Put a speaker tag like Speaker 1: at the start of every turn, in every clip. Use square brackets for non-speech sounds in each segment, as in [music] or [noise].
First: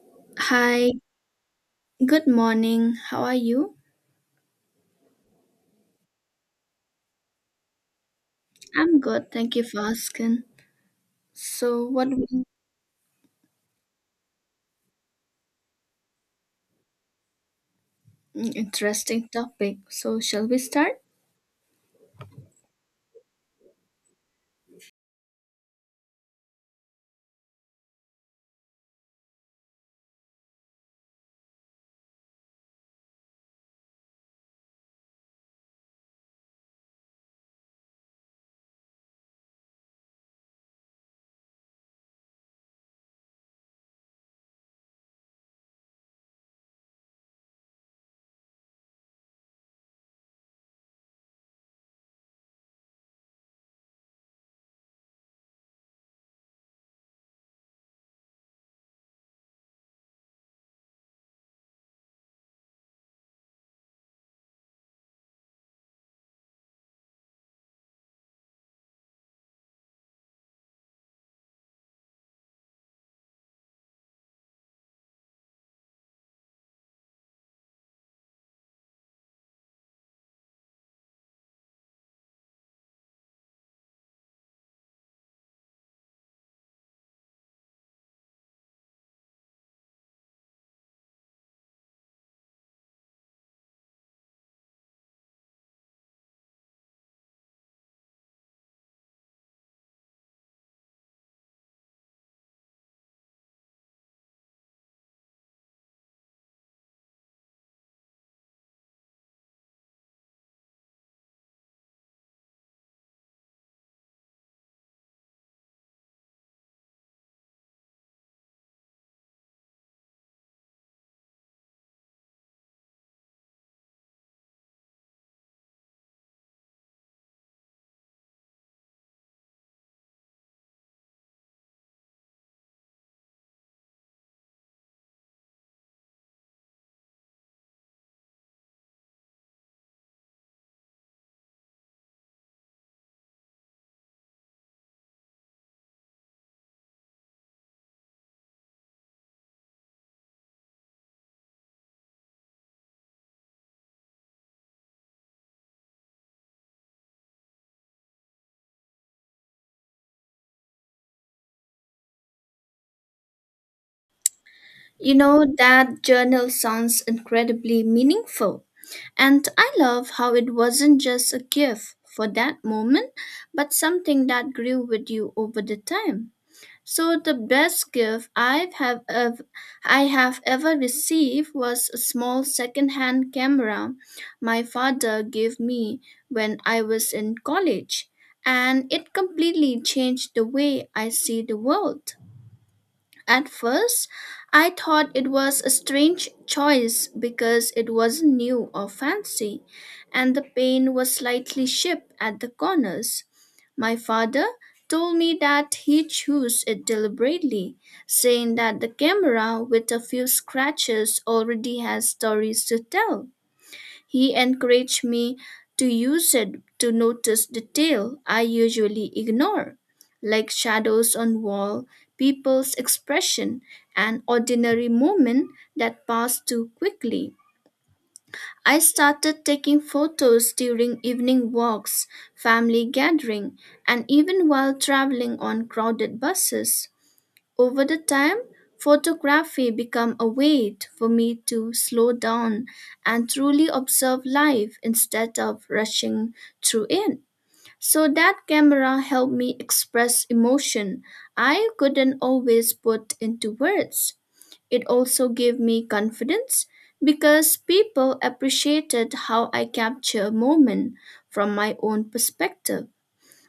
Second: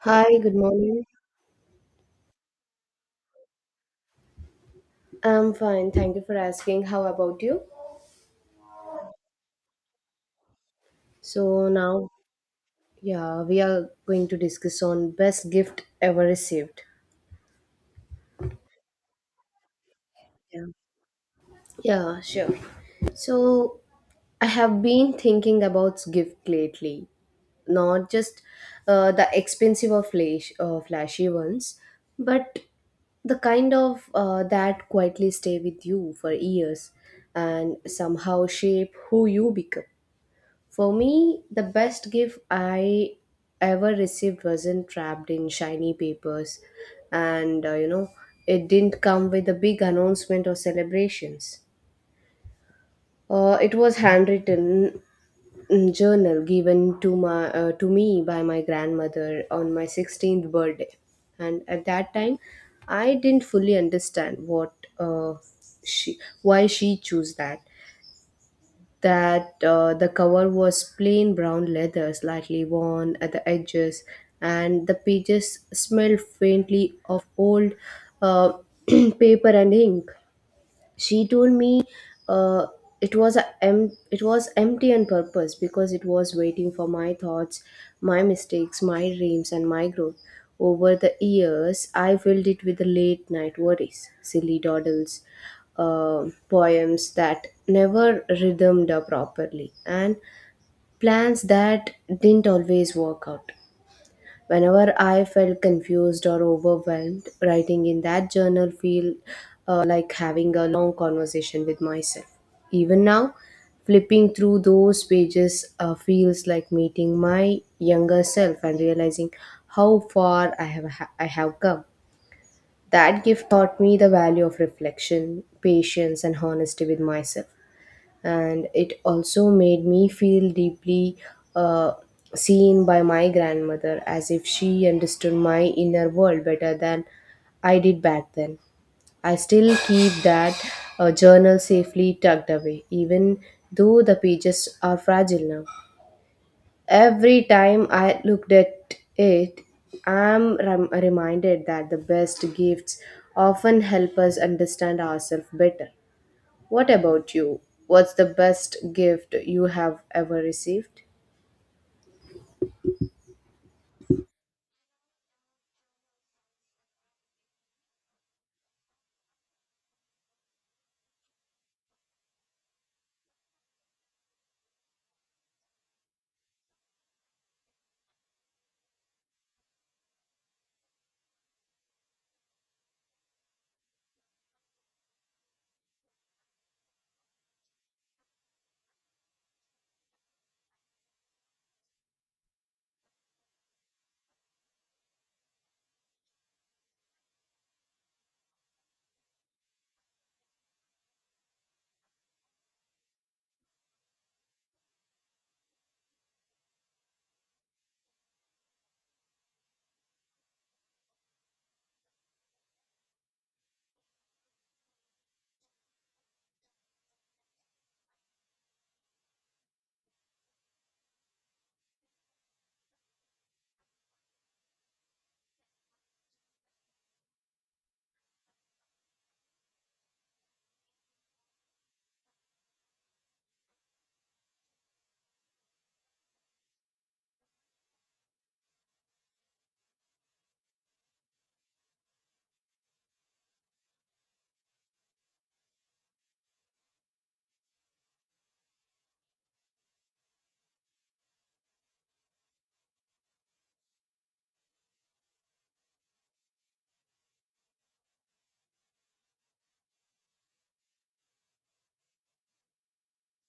Speaker 1: Hi, good
Speaker 2: Hi,
Speaker 1: morning.
Speaker 2: good morning. How are you?
Speaker 1: I'm fine. Thank you for asking. How about you?
Speaker 2: I'm good. Thank you for asking.
Speaker 1: So
Speaker 2: So, what
Speaker 1: now,
Speaker 2: we-
Speaker 1: yeah, we are going to discuss on best gift ever received.
Speaker 2: Interesting topic. So, shall we
Speaker 1: Yeah.
Speaker 2: start?
Speaker 1: Yeah, sure. So I have been thinking about gift lately, not just the expensive or flashy ones, but the kind of that quietly stay with you for years and somehow shape who you become. For me, the best gift I ever received wasn't wrapped in shiny papers, and you know, it didn't come with a big announcement or celebrations. It was handwritten mm, journal given to my to me by my grandmother on my 16th birthday, and at that time, I didn't fully understand what uh, she why she chose that. The cover was plain brown leather, slightly worn at the edges, and the pages smelled faintly of old uh, [clears throat] paper and ink. She told me uh, it was empty on purpose because it was waiting for my thoughts, my mistakes, my dreams, and my growth. Over the years, I filled it with the late night worries, silly dawdles, poems that never rhythmed up properly, and plans that didn't always work out. Whenever I felt confused or overwhelmed, writing in that journal feel like having a long conversation with myself. Even now, flipping through those pages feels like meeting my younger self and realizing how far I have come. That gift taught me the value of reflection, patience, and honesty with myself, and it also made me feel deeply uh, seen by my grandmother, as if she understood my inner world better than I did back then. I still keep that journal safely tucked away, even though the pages are fragile now. Every time I looked at it, I'm reminded that the best gifts often help us understand ourselves better. What about you? What's the best gift you have ever received?
Speaker 2: You know, that journal sounds incredibly meaningful. And I love how it wasn't just a gift for that moment, but something that grew with you over the time. So the best gift ev- I have ever received was a small second-hand camera my father gave me when I was in college, and it completely changed the way I see the world. At first, I thought it was a strange choice because it wasn't new or fancy, and the paint was slightly chipped at the corners. My father told me that he chose it deliberately, saying that the camera with a few scratches already has stories to tell. He encouraged me to use it to notice detail I usually ignore, like shadows on wall, people's expression, and ordinary moments that pass too quickly. I started taking photos during evening walks, family gathering, and even while traveling on crowded buses. Over the time, photography became a way for me to slow down and truly observe life instead of rushing through it. So that camera helped me express emotion I couldn't always put into words. It also gave me confidence because people appreciated how I capture moment from my own perspective.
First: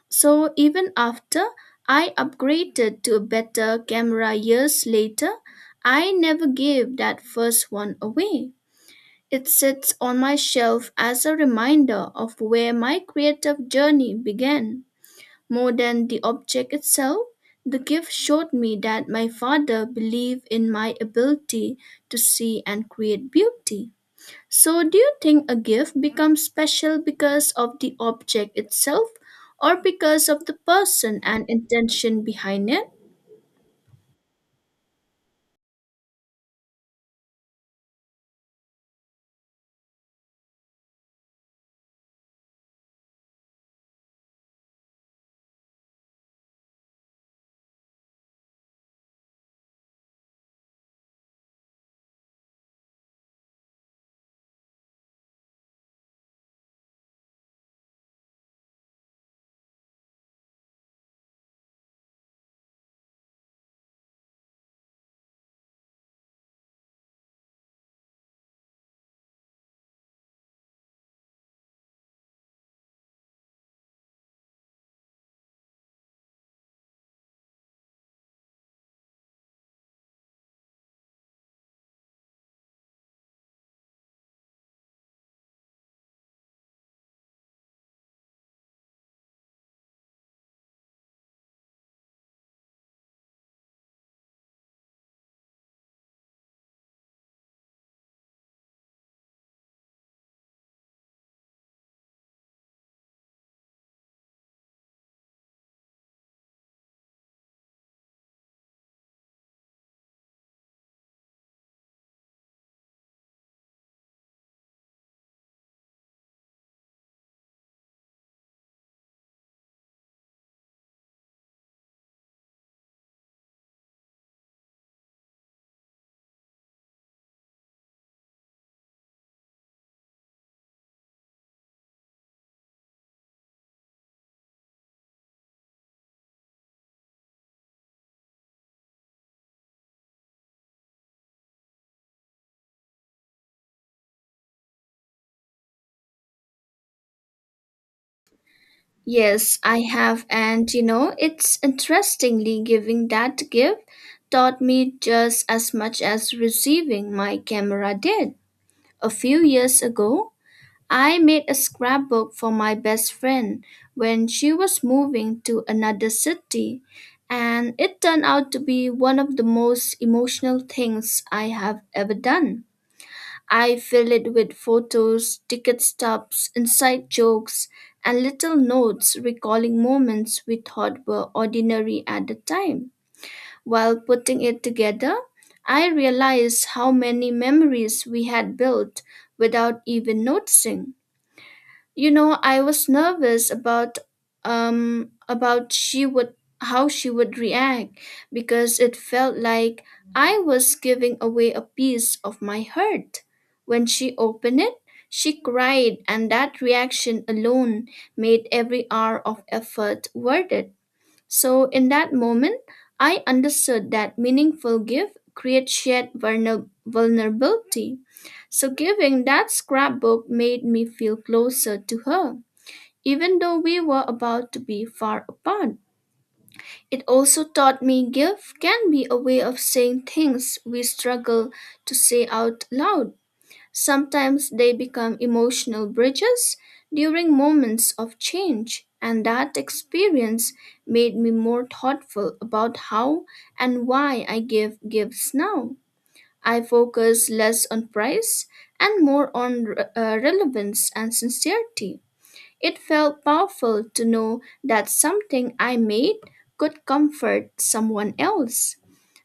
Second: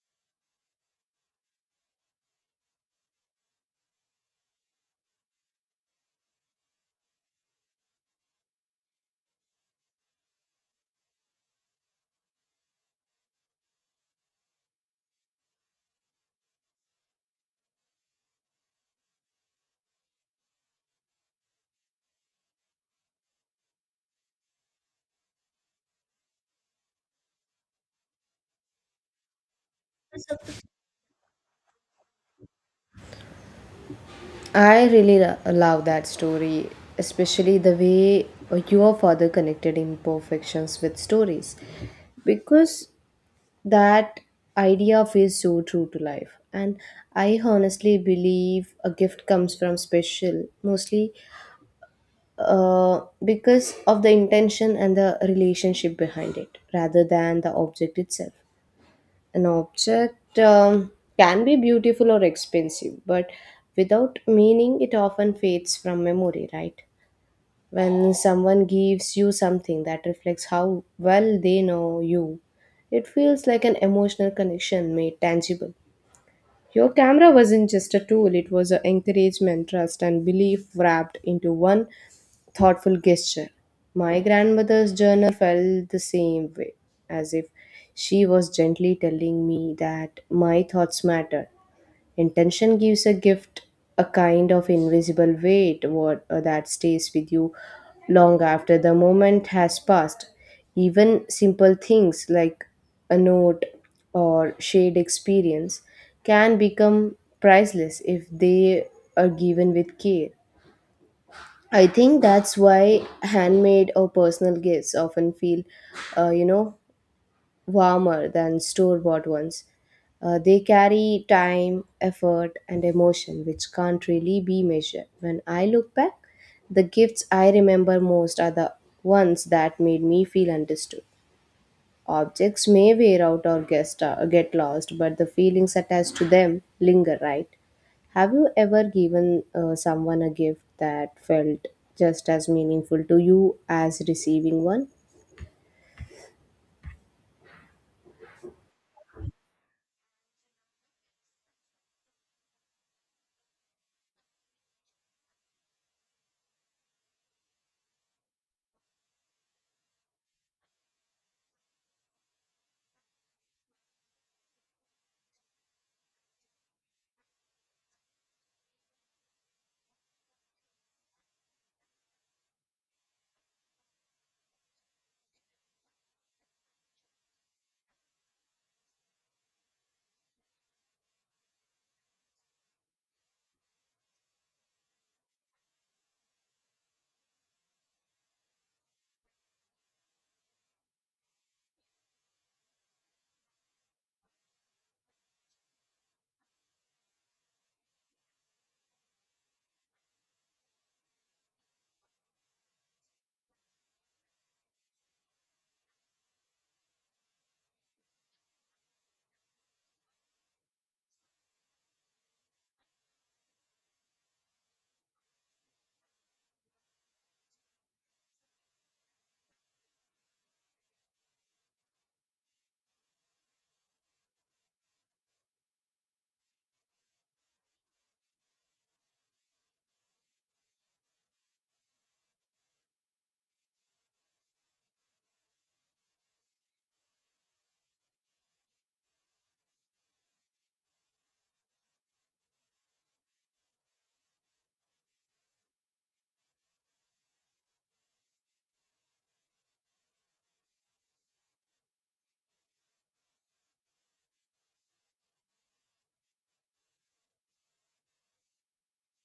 Speaker 2: So even after I upgraded to a better camera years later, I never gave that first one away. It sits on my shelf as a reminder of where my creative journey began. More than the object itself, the gift showed me that my father believed in my ability to see and create beauty. So, do you think a gift becomes special because of the object itself or because of the person and intention behind it?
Speaker 1: I really love that story, especially the way your father connected imperfections with stories, because that idea feels so true to life. And I honestly believe a gift comes from special, mostly because of the intention and the relationship behind it, rather than the object itself. An object can be beautiful or expensive, but without meaning, it often fades from memory, right? When someone gives you something that reflects how well they know you, it feels like an emotional connection made tangible. Your camera wasn't just a tool, it was an encouragement, trust, and belief wrapped into one thoughtful gesture. My grandmother's journal felt the same way, as if she was gently telling me that my thoughts matter. Intention gives a gift a kind of invisible weight that stays with you long after the moment has passed. Even simple things like a note or shared experience can become priceless if they are given with care. I think that's why handmade or personal gifts often feel, you know, warmer than store bought ones. They carry time, effort, and emotion, which can't really be measured. When I look back, the gifts I remember most are the ones that made me feel understood. Objects may wear out or get lost, but the feelings attached to them linger, right? Have you ever given someone a gift that felt just as meaningful to you as receiving one?
Speaker 2: Yes, I have, and you know, it's interestingly giving that gift taught me just as much as receiving my camera did. A few years ago, I made a scrapbook for my best friend when she was moving to another city, and it turned out to be one of the most emotional things I have ever done. I filled it with photos, ticket stubs, inside jokes, and little notes recalling moments we thought were ordinary at the time. While putting it together, I realized how many memories we had built without even noticing. You know, I was nervous about she would how she would react because it felt like I was giving away a piece of my heart. When she opened it, she cried and that reaction alone made every hour of effort worth it. So, in that moment, I understood that meaningful gift creates shared vulnerability. So, giving that scrapbook made me feel closer to her, even though we were about to be far apart. It also taught me gift can be a way of saying things we struggle to say out loud. Sometimes they become emotional bridges during moments of change, and that experience made me more thoughtful about how and why I give gifts now. I focus less on price and more on relevance and sincerity. It felt powerful to know that something I made could comfort someone else.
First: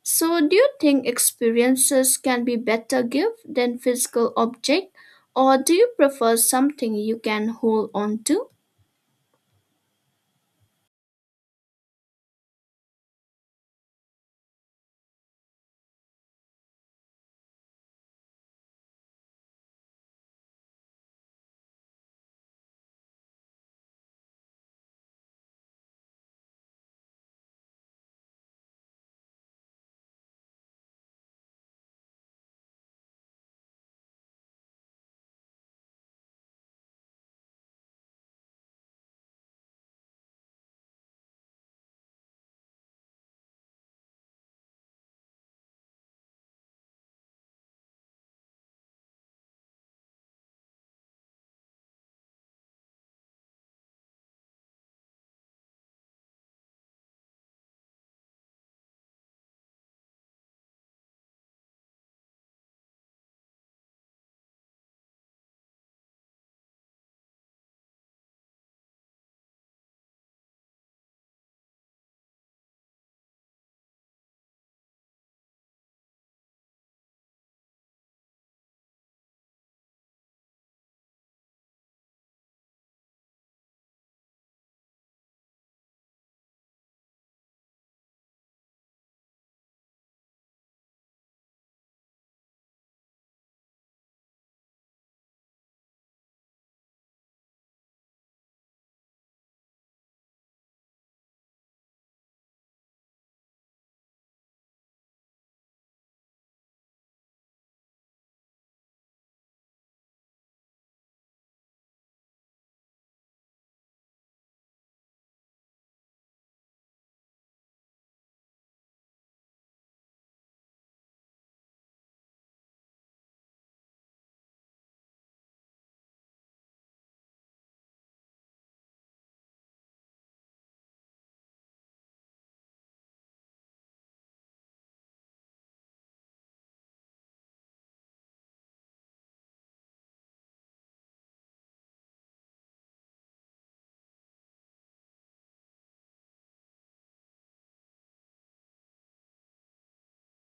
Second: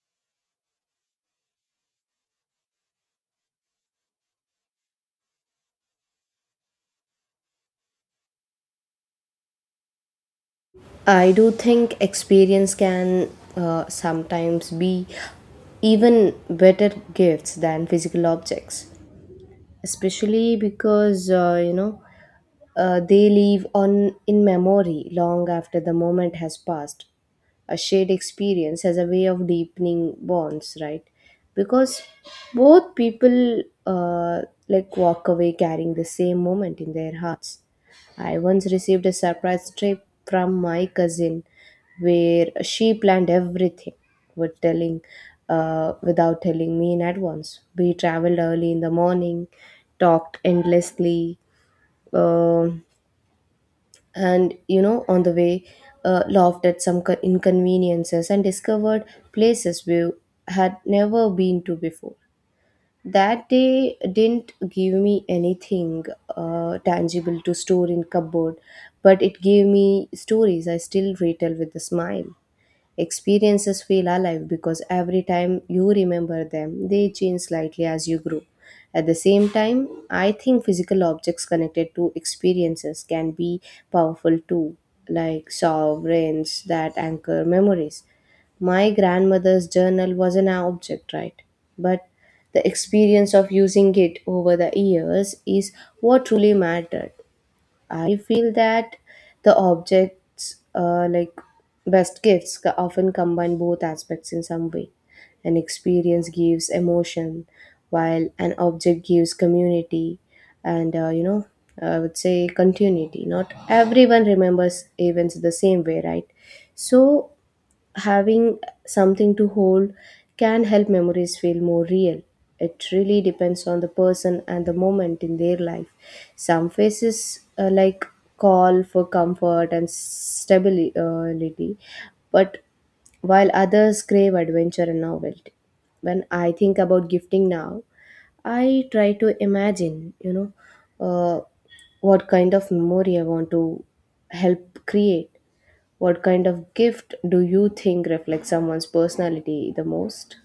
Speaker 2: So, do you think experiences can be better gift than physical object, or do you prefer something you can hold on to?
Speaker 1: I do think experience can sometimes be even better gifts than physical objects, especially because you know, they live on in memory long after the moment has passed. A shared experience has a way of deepening bonds, right? Because both people like walk away carrying the same moment in their hearts. I once received a surprise trip from my cousin, where she planned everything with telling without telling me in advance. We traveled early in the morning, talked endlessly, uh, and you know, on the way laughed at some inconveniences and discovered places we had never been to before. That day didn't give me anything tangible to store in cupboard, but it gave me stories I still retell with a smile. Experiences feel alive because every time you remember them, they change slightly as you grow. At the same time, I think physical objects connected to experiences can be powerful too, like sovereigns that anchor memories. My grandmother's journal was an object, right? But the experience of using it over the years is what truly mattered. I feel that the objects, like best gifts, often combine both aspects in some way. An experience gives emotion, while an object gives community, and you know, I would say continuity. Not everyone remembers events the same way, right? So having something to hold can help memories feel more real. It really depends on the person and the moment in their life. Some faces like call for comfort and stability, but while others crave adventure and novelty. When I think about gifting now, I try to imagine, you know, uh, what kind of memory I want to help create. What kind of gift do you think reflects someone's personality the most?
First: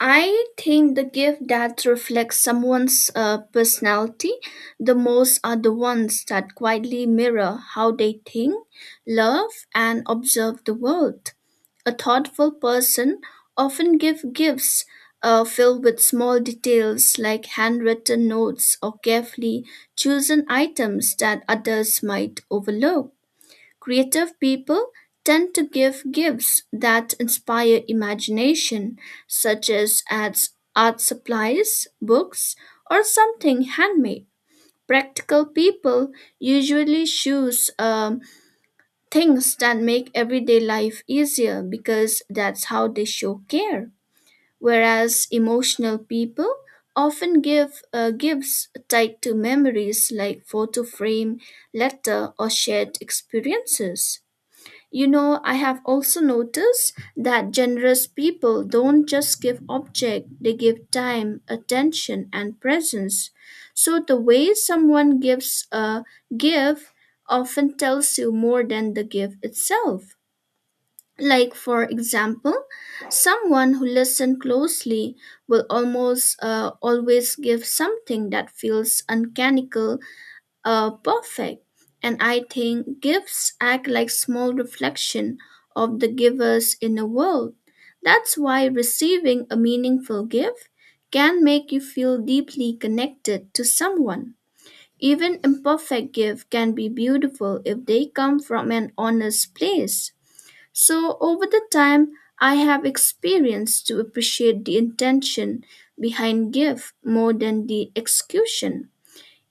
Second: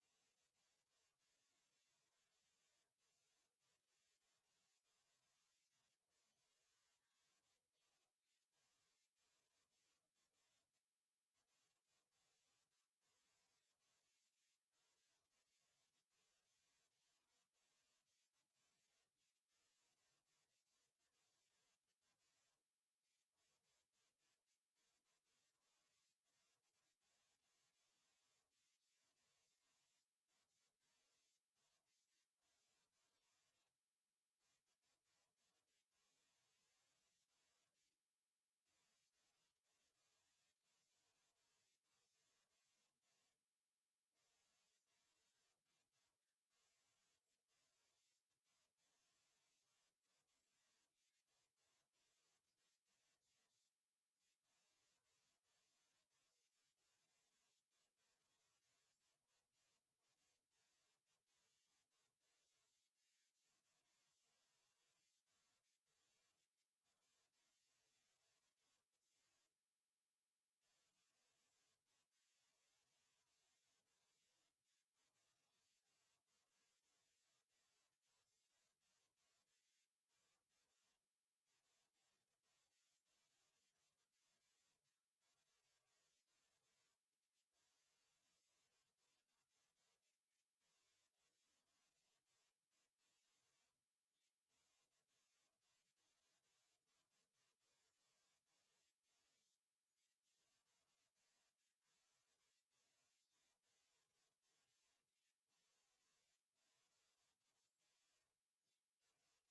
Speaker 2: I think the gift that reflects someone's personality the most are the ones that quietly mirror how they think, love, and observe the world. A thoughtful person often gives gifts filled with small details like handwritten notes or carefully chosen items that others might overlook. Creative people tend to give gifts that inspire imagination, such as ads, art supplies, books, or something handmade. Practical people usually choose things that make everyday life easier because that's how they show care. Whereas emotional people often give gifts tied to memories like photo frame, letter, or shared experiences. You know, I have also noticed that generous people don't just give object; they give time, attention, and presence. So the way someone gives a gift often tells you more than the gift itself. Like, for example, someone who listens closely will almost always give something that feels uncannical perfect. And I think gifts act like small reflection of the giver's in the world. That's why receiving a meaningful gift can make you feel deeply connected to someone. Even imperfect gifts can be beautiful if they come from an honest place. So over the time, I have experienced to appreciate the intention behind gift more than the execution.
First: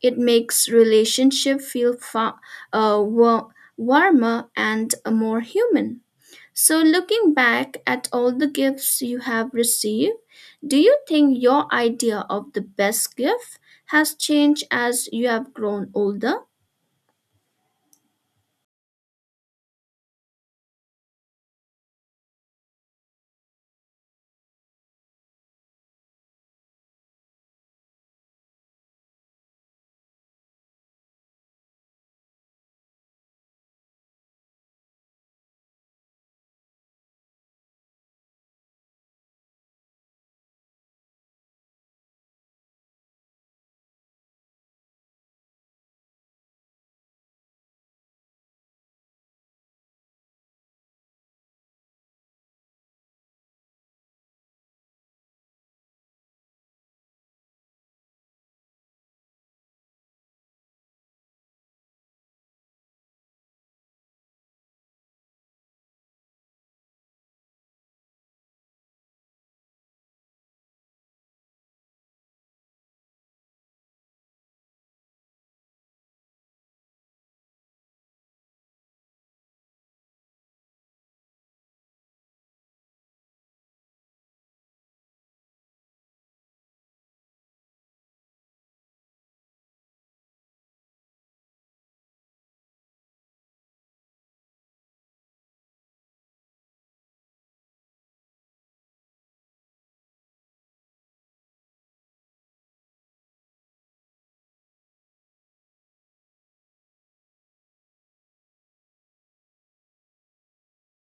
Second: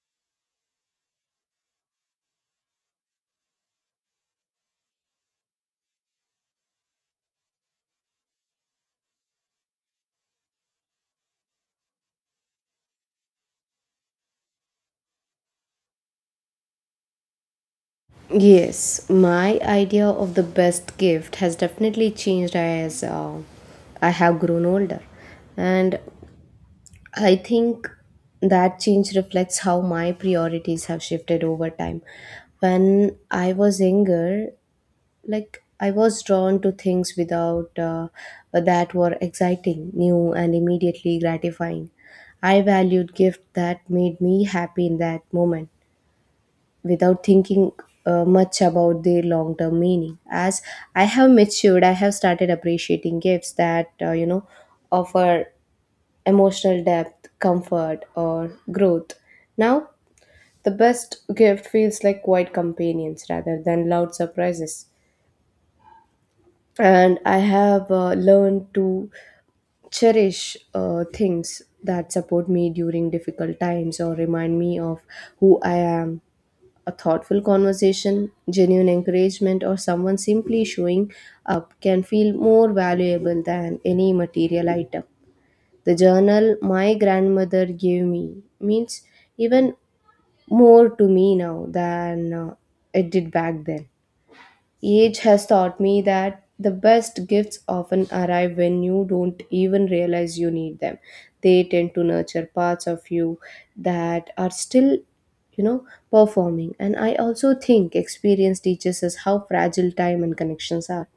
Speaker 2: It makes relationship feel uh, wa- warmer and more human. So, looking back at all the gifts you have received, do you think your idea of the best gift has changed as you have grown older?
Speaker 1: Yes, my idea of the best gift has definitely changed as I have grown older. And I think that change reflects how my priorities have shifted over time. When I was younger, like I was drawn to things without that were exciting, new, and immediately gratifying. I valued gifts that made me happy in that moment without thinking much about their long term meaning. As I have matured, I have started appreciating gifts that you know, offer emotional depth, comfort, or growth. Now the best gift feels like quiet companions rather than loud surprises, and I have learned to cherish things that support me during difficult times or remind me of who I am. A thoughtful conversation, genuine encouragement, or someone simply showing up can feel more valuable than any material item. The journal my grandmother gave me means even more to me now than it did back then. Age has taught me that the best gifts often arrive when you don't even realize you need them. They tend to nurture parts of you that are still, you know, performing. And I also think experience teaches us how fragile time and connections are.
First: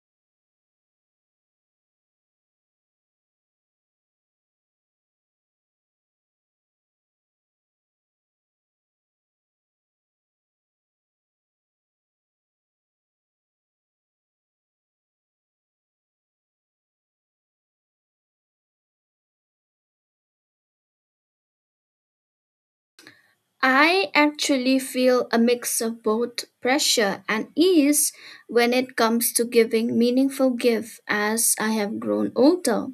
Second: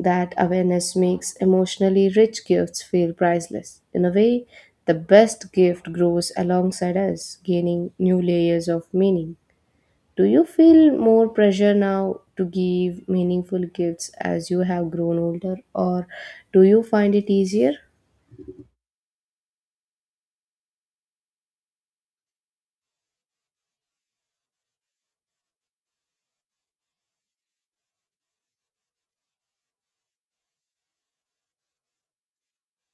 Speaker 1: That awareness makes emotionally rich gifts feel priceless. In a way, the best gift grows alongside us, gaining new layers of meaning. Do you feel more pressure now to give meaningful gifts as you have grown older, or do you find it easier?
Speaker 2: I actually feel a mix of both pressure and ease when it comes to giving meaningful gifts as I have grown older.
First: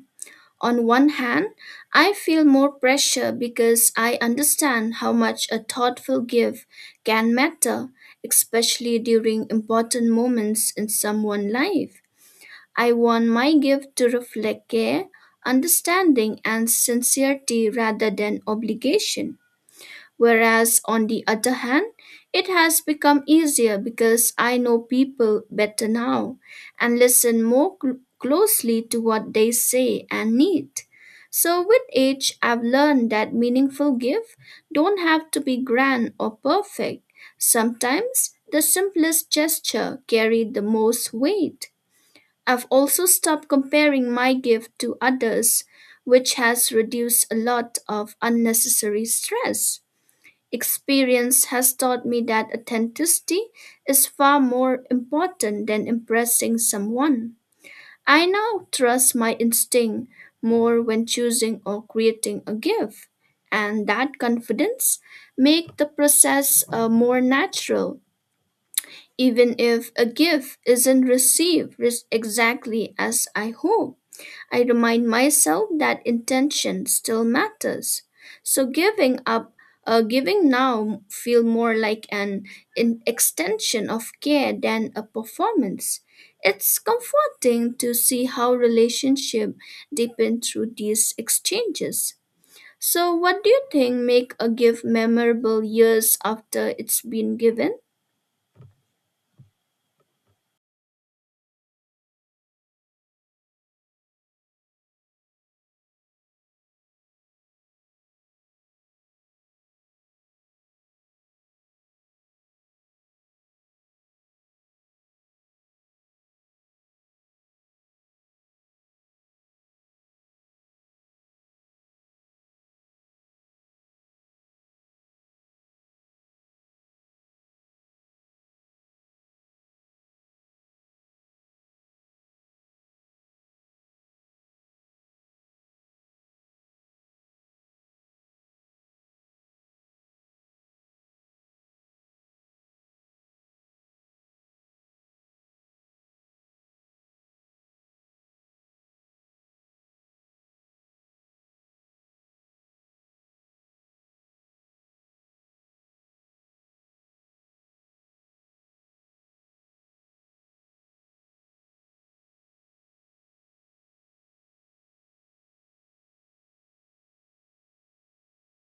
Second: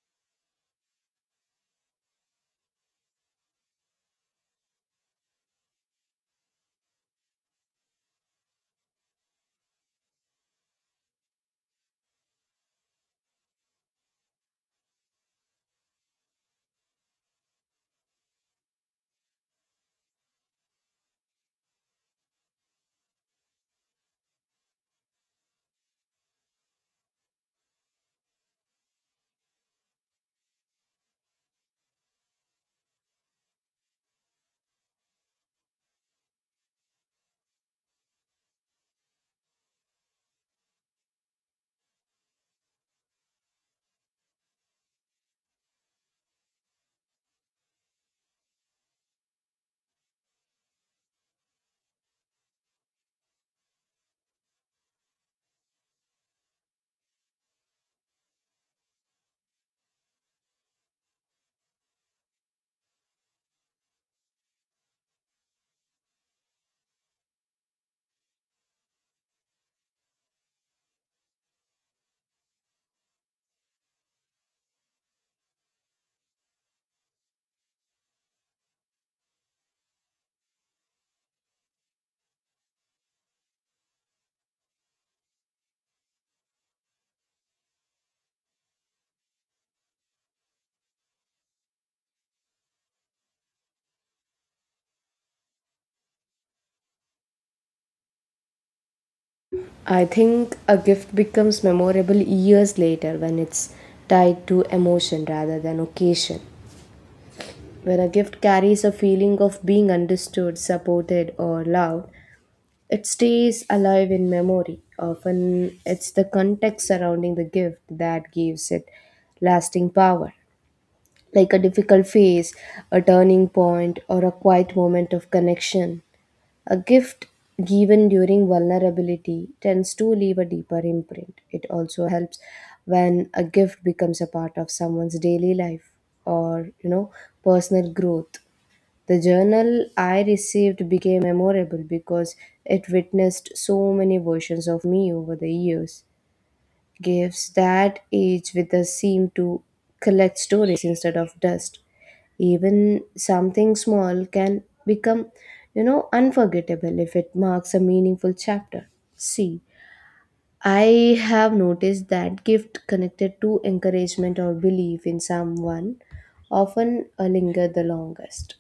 Speaker 2: On one hand, I feel more pressure because I understand how much a thoughtful gift can matter, especially during important moments in someone's life. I want my gift to reflect care, understanding, and sincerity rather than obligation. Whereas, on the other hand, it has become easier because I know people better now and listen more closely to what they say and need. So, with age, I've learned that meaningful gifts don't have to be grand or perfect. Sometimes the simplest gesture carry the most weight. I've also stopped comparing my gift to others, which has reduced a lot of unnecessary stress. Experience has taught me that authenticity is far more important than impressing someone. I now trust my instinct more when choosing or creating a gift, and that confidence make the process more natural, even if a gift isn't received exactly as I hope. I remind myself that intention still matters. So giving now feel more like an extension of care than a performance. It's comforting to see how relationship deepen through these exchanges. So what do you think make a gift memorable years after it's been given?
Speaker 1: I think a gift becomes memorable years later when it's tied to emotion rather than occasion. When a gift carries a feeling of being understood, supported, or loved, it stays alive in memory. Often it's the context surrounding the gift that gives it lasting power, like a difficult phase, a turning point, or a quiet moment of connection. A gift given during vulnerability tends to leave a deeper imprint. It also helps when a gift becomes a part of someone's daily life or, you know, personal growth. The journal I received became memorable because it witnessed so many versions of me over the years. Gifts that age with us seem to collect stories instead of dust. Even something small can become, you know, unforgettable if it marks a meaningful chapter. See, I have noticed that gift connected to encouragement or belief in someone often linger the longest.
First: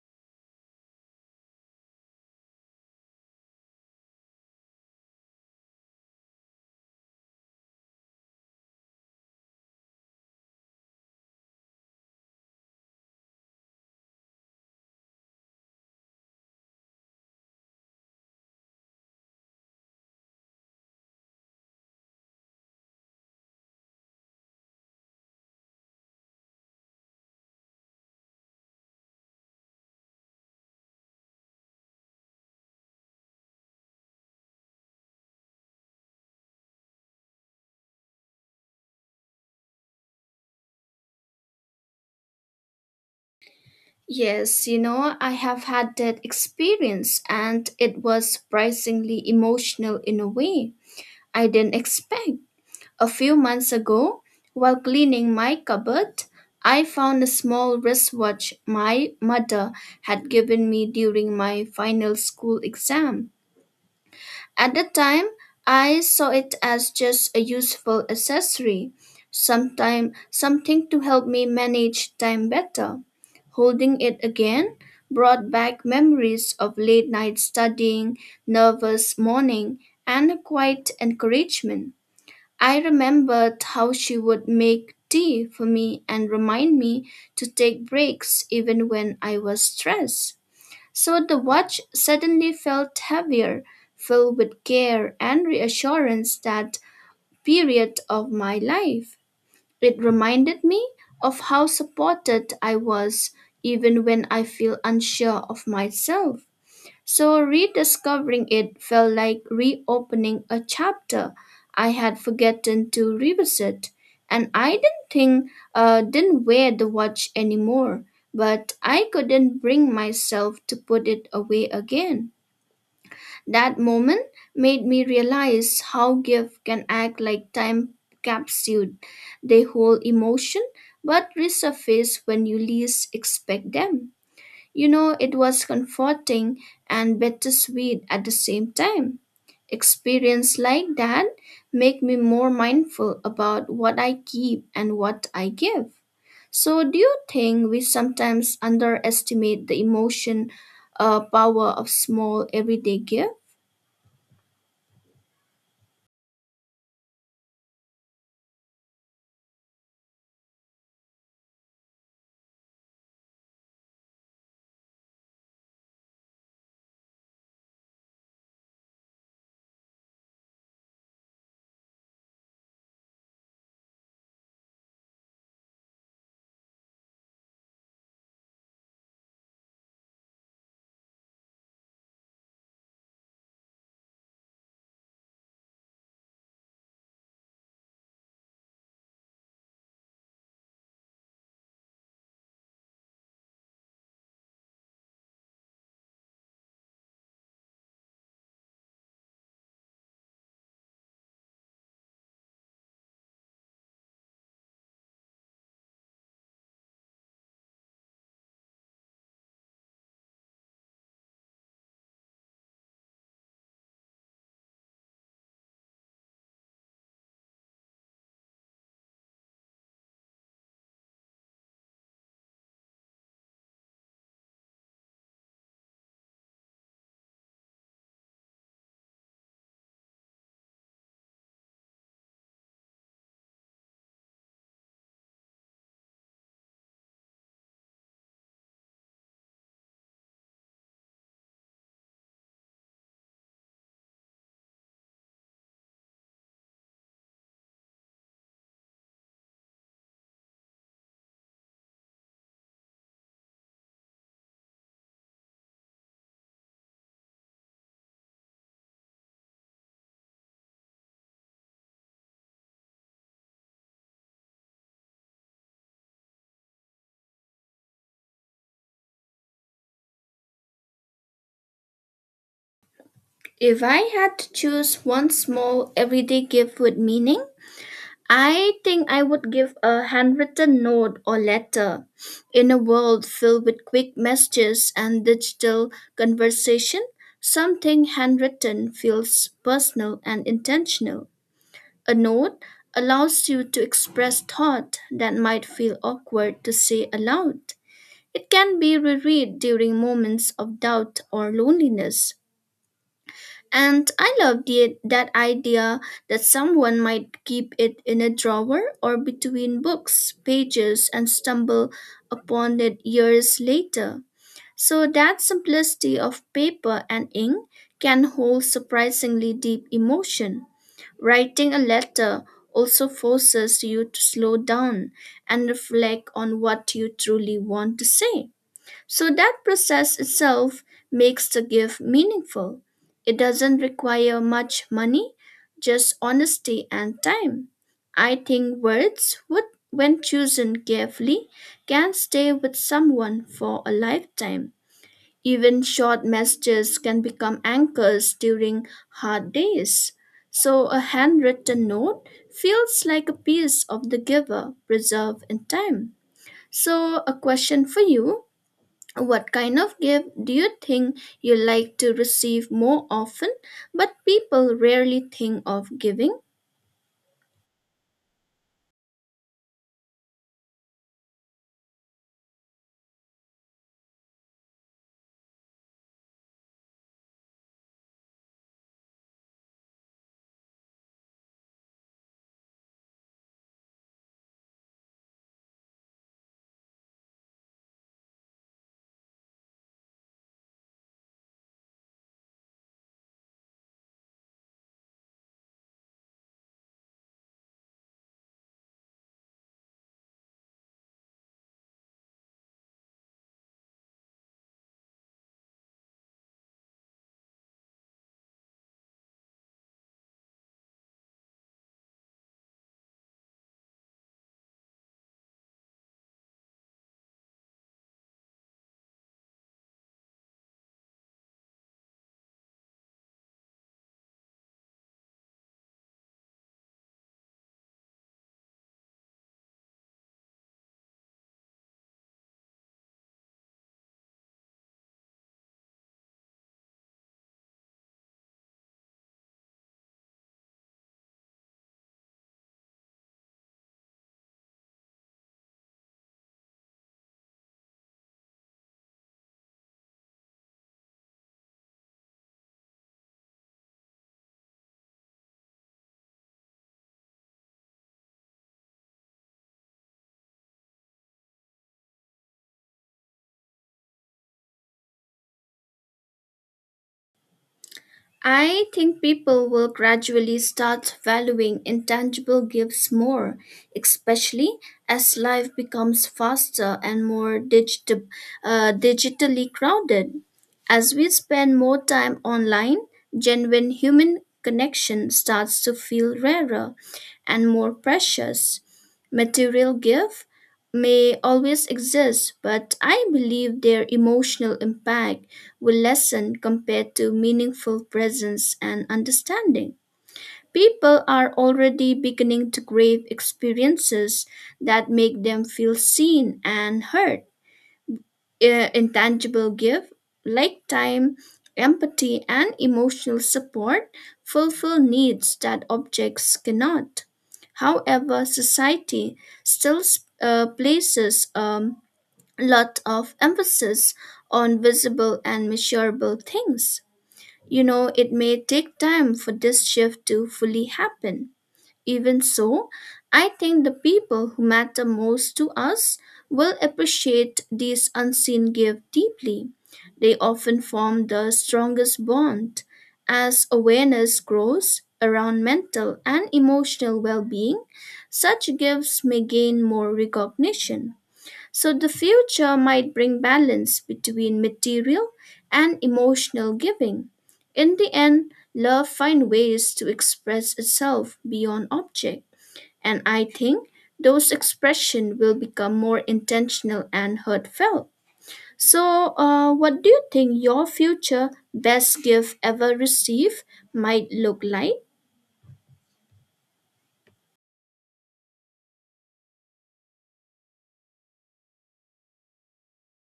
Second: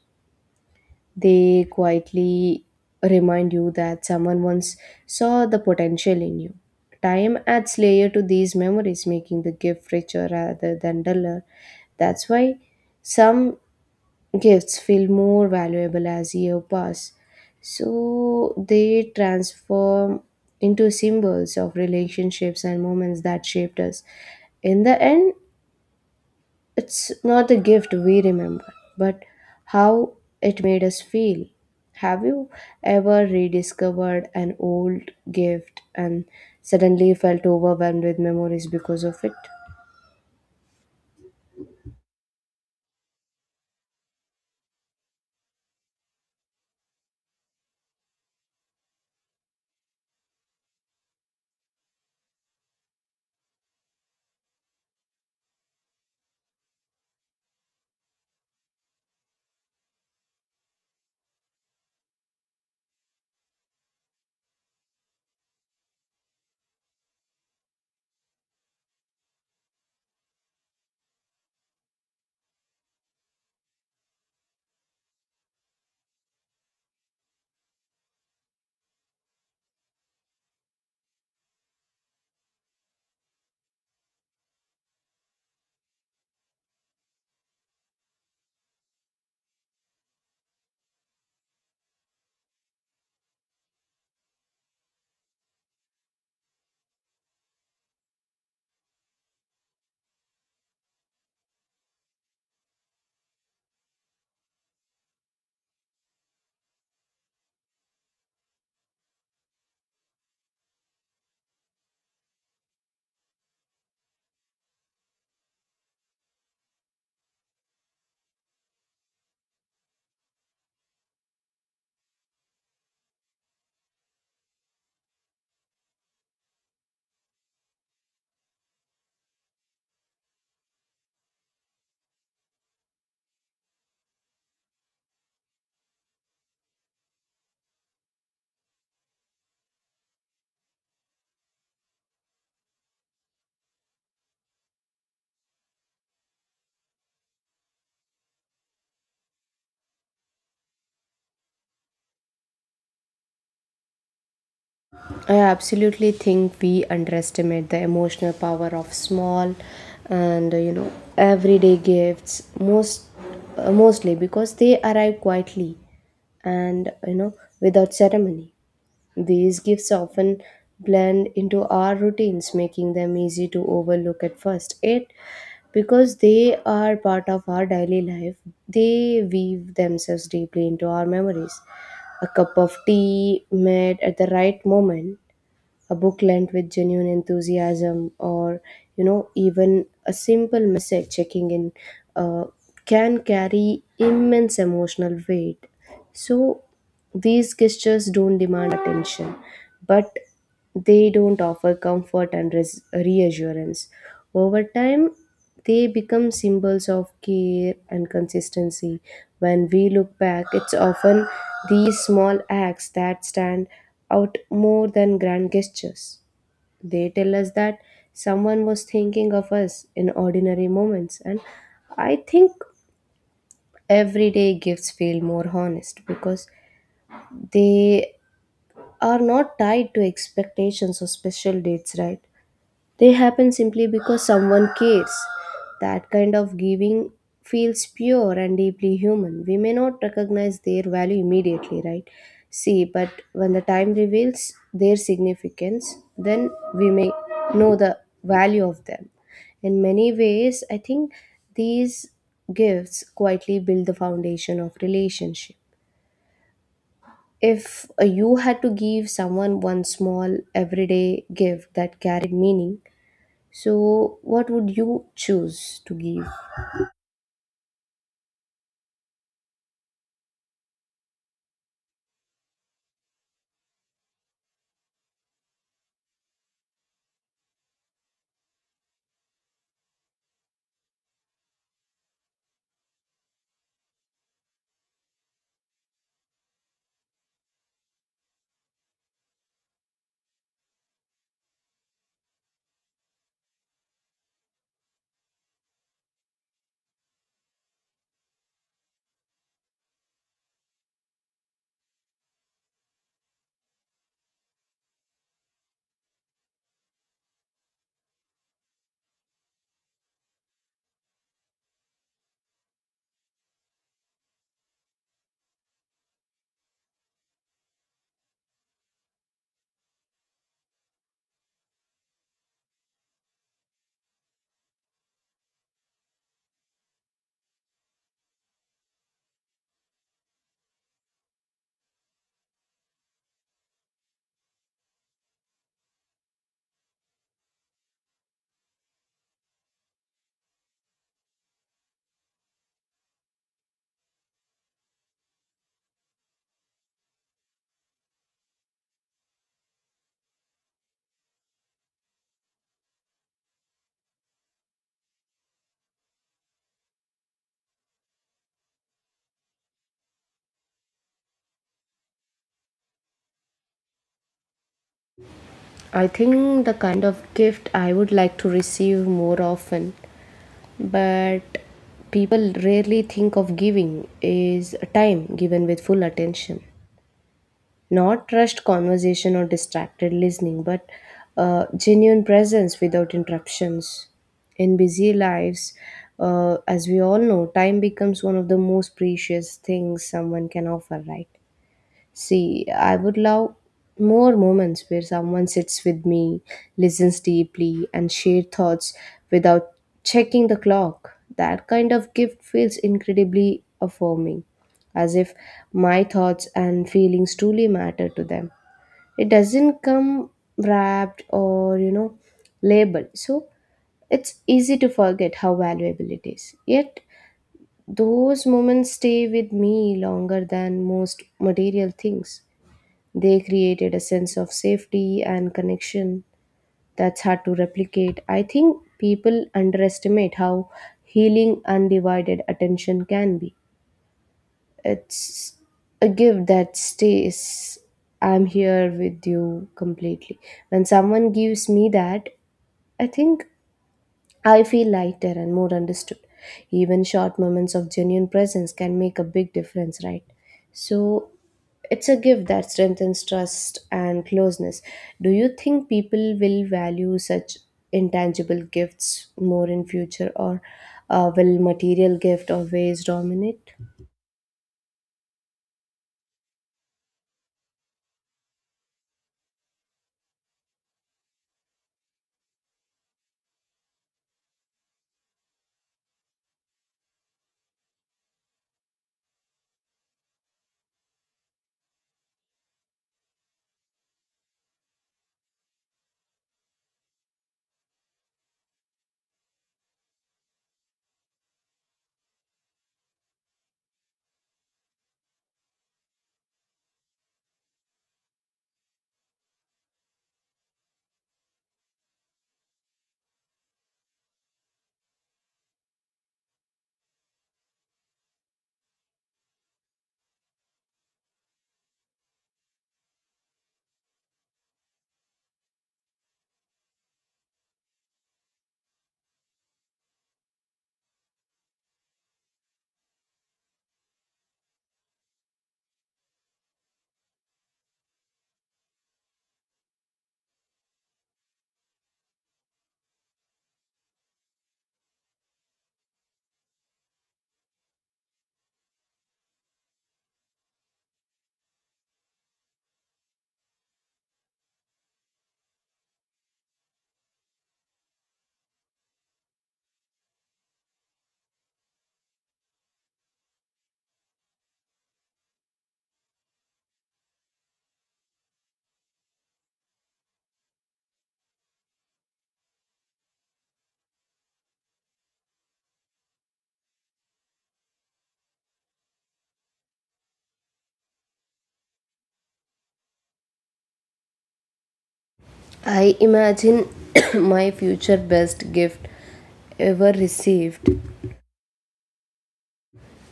Speaker 1: They quietly remind you that someone once saw the potential in you. Time adds layer to these memories, making the gift richer rather than duller. That's why some gifts feel more valuable as years pass. So they transform into symbols of relationships and moments that shaped us. In the end, it's not the gift we remember, but how it made us feel. Have you ever rediscovered an old gift and suddenly felt overwhelmed with memories because of it?
Speaker 2: Yes, you know, I have had that experience and it was surprisingly emotional in a way I didn't expect. A few months ago, while cleaning my cupboard, I found a small wristwatch my mother had given me during my final school exam. At the time, I saw it as just a useful accessory, sometime something to help me manage time better. Holding it again brought back memories of late night studying, nervous morning, and a quiet encouragement. I remembered how she would make tea for me and remind me to take breaks even when I was stressed. So the watch suddenly felt heavier, filled with care and reassurance that period of my life. It reminded me of how supported I was even when I feel unsure of myself. So rediscovering it felt like reopening a chapter I had forgotten to revisit, and I didn't think didn't wear the watch anymore, but I couldn't bring myself to put it away again. That moment made me realize how gifts can act like time capsule. They hold emotion but resurface when you least expect them. You know, it was comforting and bittersweet at the same time. Experience like that make me more mindful about what I keep and what I give. So, do you think we sometimes underestimate the emotion power of small everyday gift?
Speaker 1: I absolutely think we underestimate the emotional power of small and you know, everyday gifts, most mostly because they arrive quietly and you know, without ceremony. These gifts often blend into our routines, making them easy to overlook at first. It because they are part of our daily life, they weave themselves deeply into our memories. A cup of tea made at the right moment, a book lent with genuine enthusiasm, or you know, even a simple message checking in uh, can carry immense emotional weight. So these gestures don't demand attention, but they don't offer comfort and reassurance. Over time, they become symbols of care and consistency. When we look back, it's often these small acts that stand out more than grand gestures. They tell us that someone was thinking of us in ordinary moments, and I think everyday gifts feel more honest because they are not tied to expectations or special dates, right? They happen simply because someone cares. That kind of giving feels pure and deeply human. We may not recognize their value immediately, right? See, but when the time reveals their significance, then we may know the value of them. In many ways, I think these gifts quietly build the foundation of relationship. If you had to give someone one small everyday gift that carried meaning, so, what would you choose to give?
Speaker 2: If I had to choose one small everyday gift with meaning, I think I would give a handwritten note or letter. In a world filled with quick messages and digital conversation, something handwritten feels personal and intentional. A note allows you to express thought that might feel awkward to say aloud. It can be reread during moments of doubt or loneliness. And I love that idea that someone might keep it in a drawer or between books, pages, and stumble upon it years later. So that simplicity of paper and ink can hold surprisingly deep emotion. Writing a letter also forces you to slow down and reflect on what you truly want to say. So that process itself makes the gift meaningful. It doesn't require much money, just honesty and time. I think words would when chosen carefully can stay with someone for a lifetime. Even short messages can become anchors during hard days. So a handwritten note feels like a piece of the giver preserved in time. So a question for you. What kind of gift do you think you like to receive more often, but people rarely think of
Speaker 1: I
Speaker 2: giving?
Speaker 1: think the kind of gift I would like to receive more often, but people rarely think of giving is time given with full attention. Not rushed conversation or distracted listening, but genuine presence without interruptions. In busy lives, as we all know, time becomes one of the most precious things someone can offer, right? See, I would love more moments where someone sits with me, listens deeply, and shares thoughts without checking the clock. That kind of gift feels incredibly affirming, as if my thoughts and feelings truly matter to them. It doesn't come wrapped or, you know, labeled. So it's easy to forget how valuable it is. Yet, those moments stay with me longer than most material things. They created a sense of safety and connection that's hard to replicate. I think people underestimate how healing undivided attention can be. It's a gift that stays. I'm here with you completely. When someone gives me that, I think I feel lighter and more understood. Even short moments of genuine presence can make a big difference, right? So it's a gift that strengthens trust and closeness. Do you think people will value such intangible gifts more in future or will material gift always dominate?
Speaker 2: I think people will gradually start valuing intangible gifts more, especially as life becomes faster and more digitally crowded. As we spend more time online, genuine human connection starts to feel rarer and more precious. Material gift may always exist, but I believe their emotional impact will lessen compared to meaningful presence and understanding. People are already beginning to crave experiences that make them feel seen and heard. Intangible gifts like time, empathy, and emotional support fulfill needs that objects cannot. However, society still places a lot of emphasis on visible and measurable things. You know, it may take time for this shift to fully happen. Even so, I think the people who matter most to us will appreciate these unseen gifts deeply. They often form the strongest bond. As awareness grows around mental and emotional well being, such gifts may gain more recognition. So the future might bring balance between material and emotional giving. In the end, love finds ways to express itself beyond object, and I think those expressions will become more intentional and heartfelt. So, what do you think your future best gift ever received might look like?
Speaker 1: I imagine [coughs] [clears throat] my future best gift ever received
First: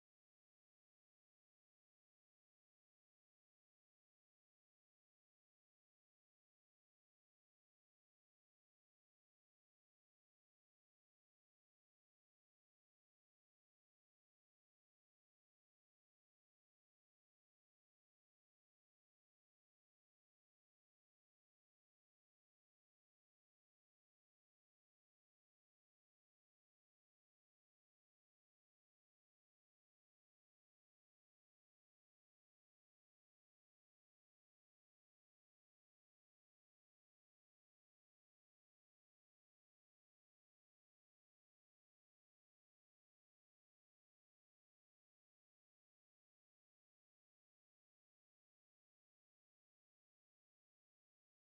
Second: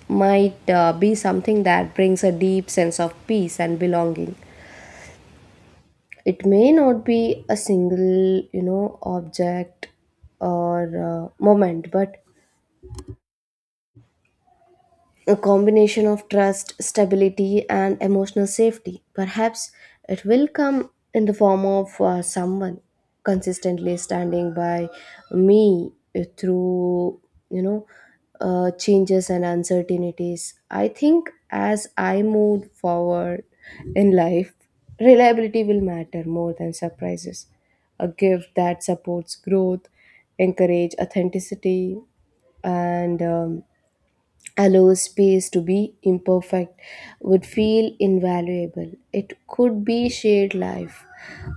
Speaker 1: might be something that brings a deep sense of peace and belonging. It may not be a single, you know, object or moment but a combination of trust, stability, and emotional safety. Perhaps it will come in the form of someone consistently standing by me through, you know, changes and uncertainties. I think as I move forward in life, reliability will matter more than surprises. A gift that supports growth, encourage authenticity, and allow space to be imperfect would feel invaluable. It could be shared life,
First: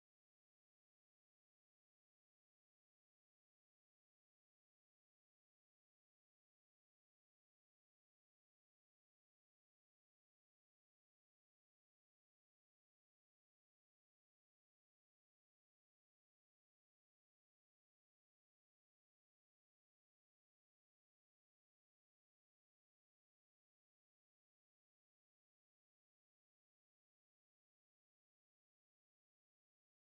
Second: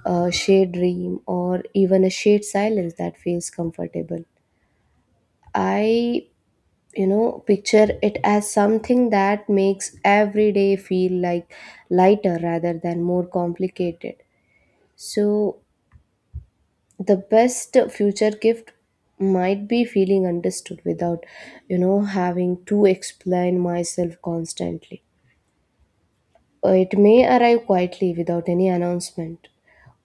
Speaker 1: a shared dream, or even a shared silence that feels comfortable. I, you know, picture it as something that makes every day feel like lighter rather than more complicated. So, the best future gift might be feeling understood without, you know, having to explain myself constantly. It may arrive quietly without any announcement.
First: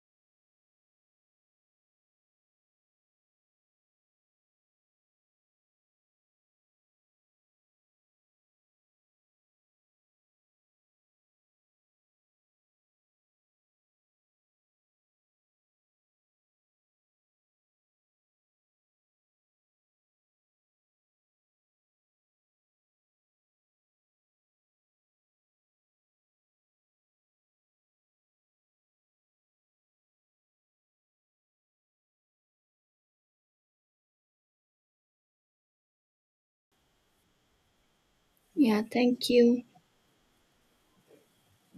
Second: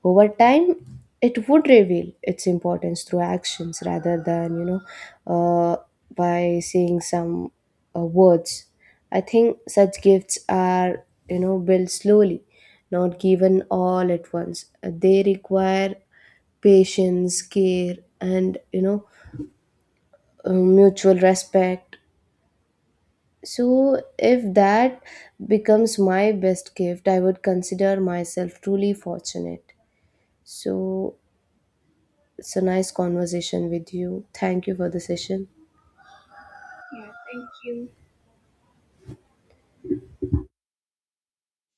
Speaker 1: Over time, it would reveal its importance through actions rather than, you know, uh, by saying some words. I think such gifts are, you know, built slowly, not given all at once. They require patience, care, and, you know, mutual respect. So, if that becomes my best gift, I would consider myself truly fortunate. So, it's a nice conversation with you. Thank you for the session.
Speaker 2: Yeah, thank you.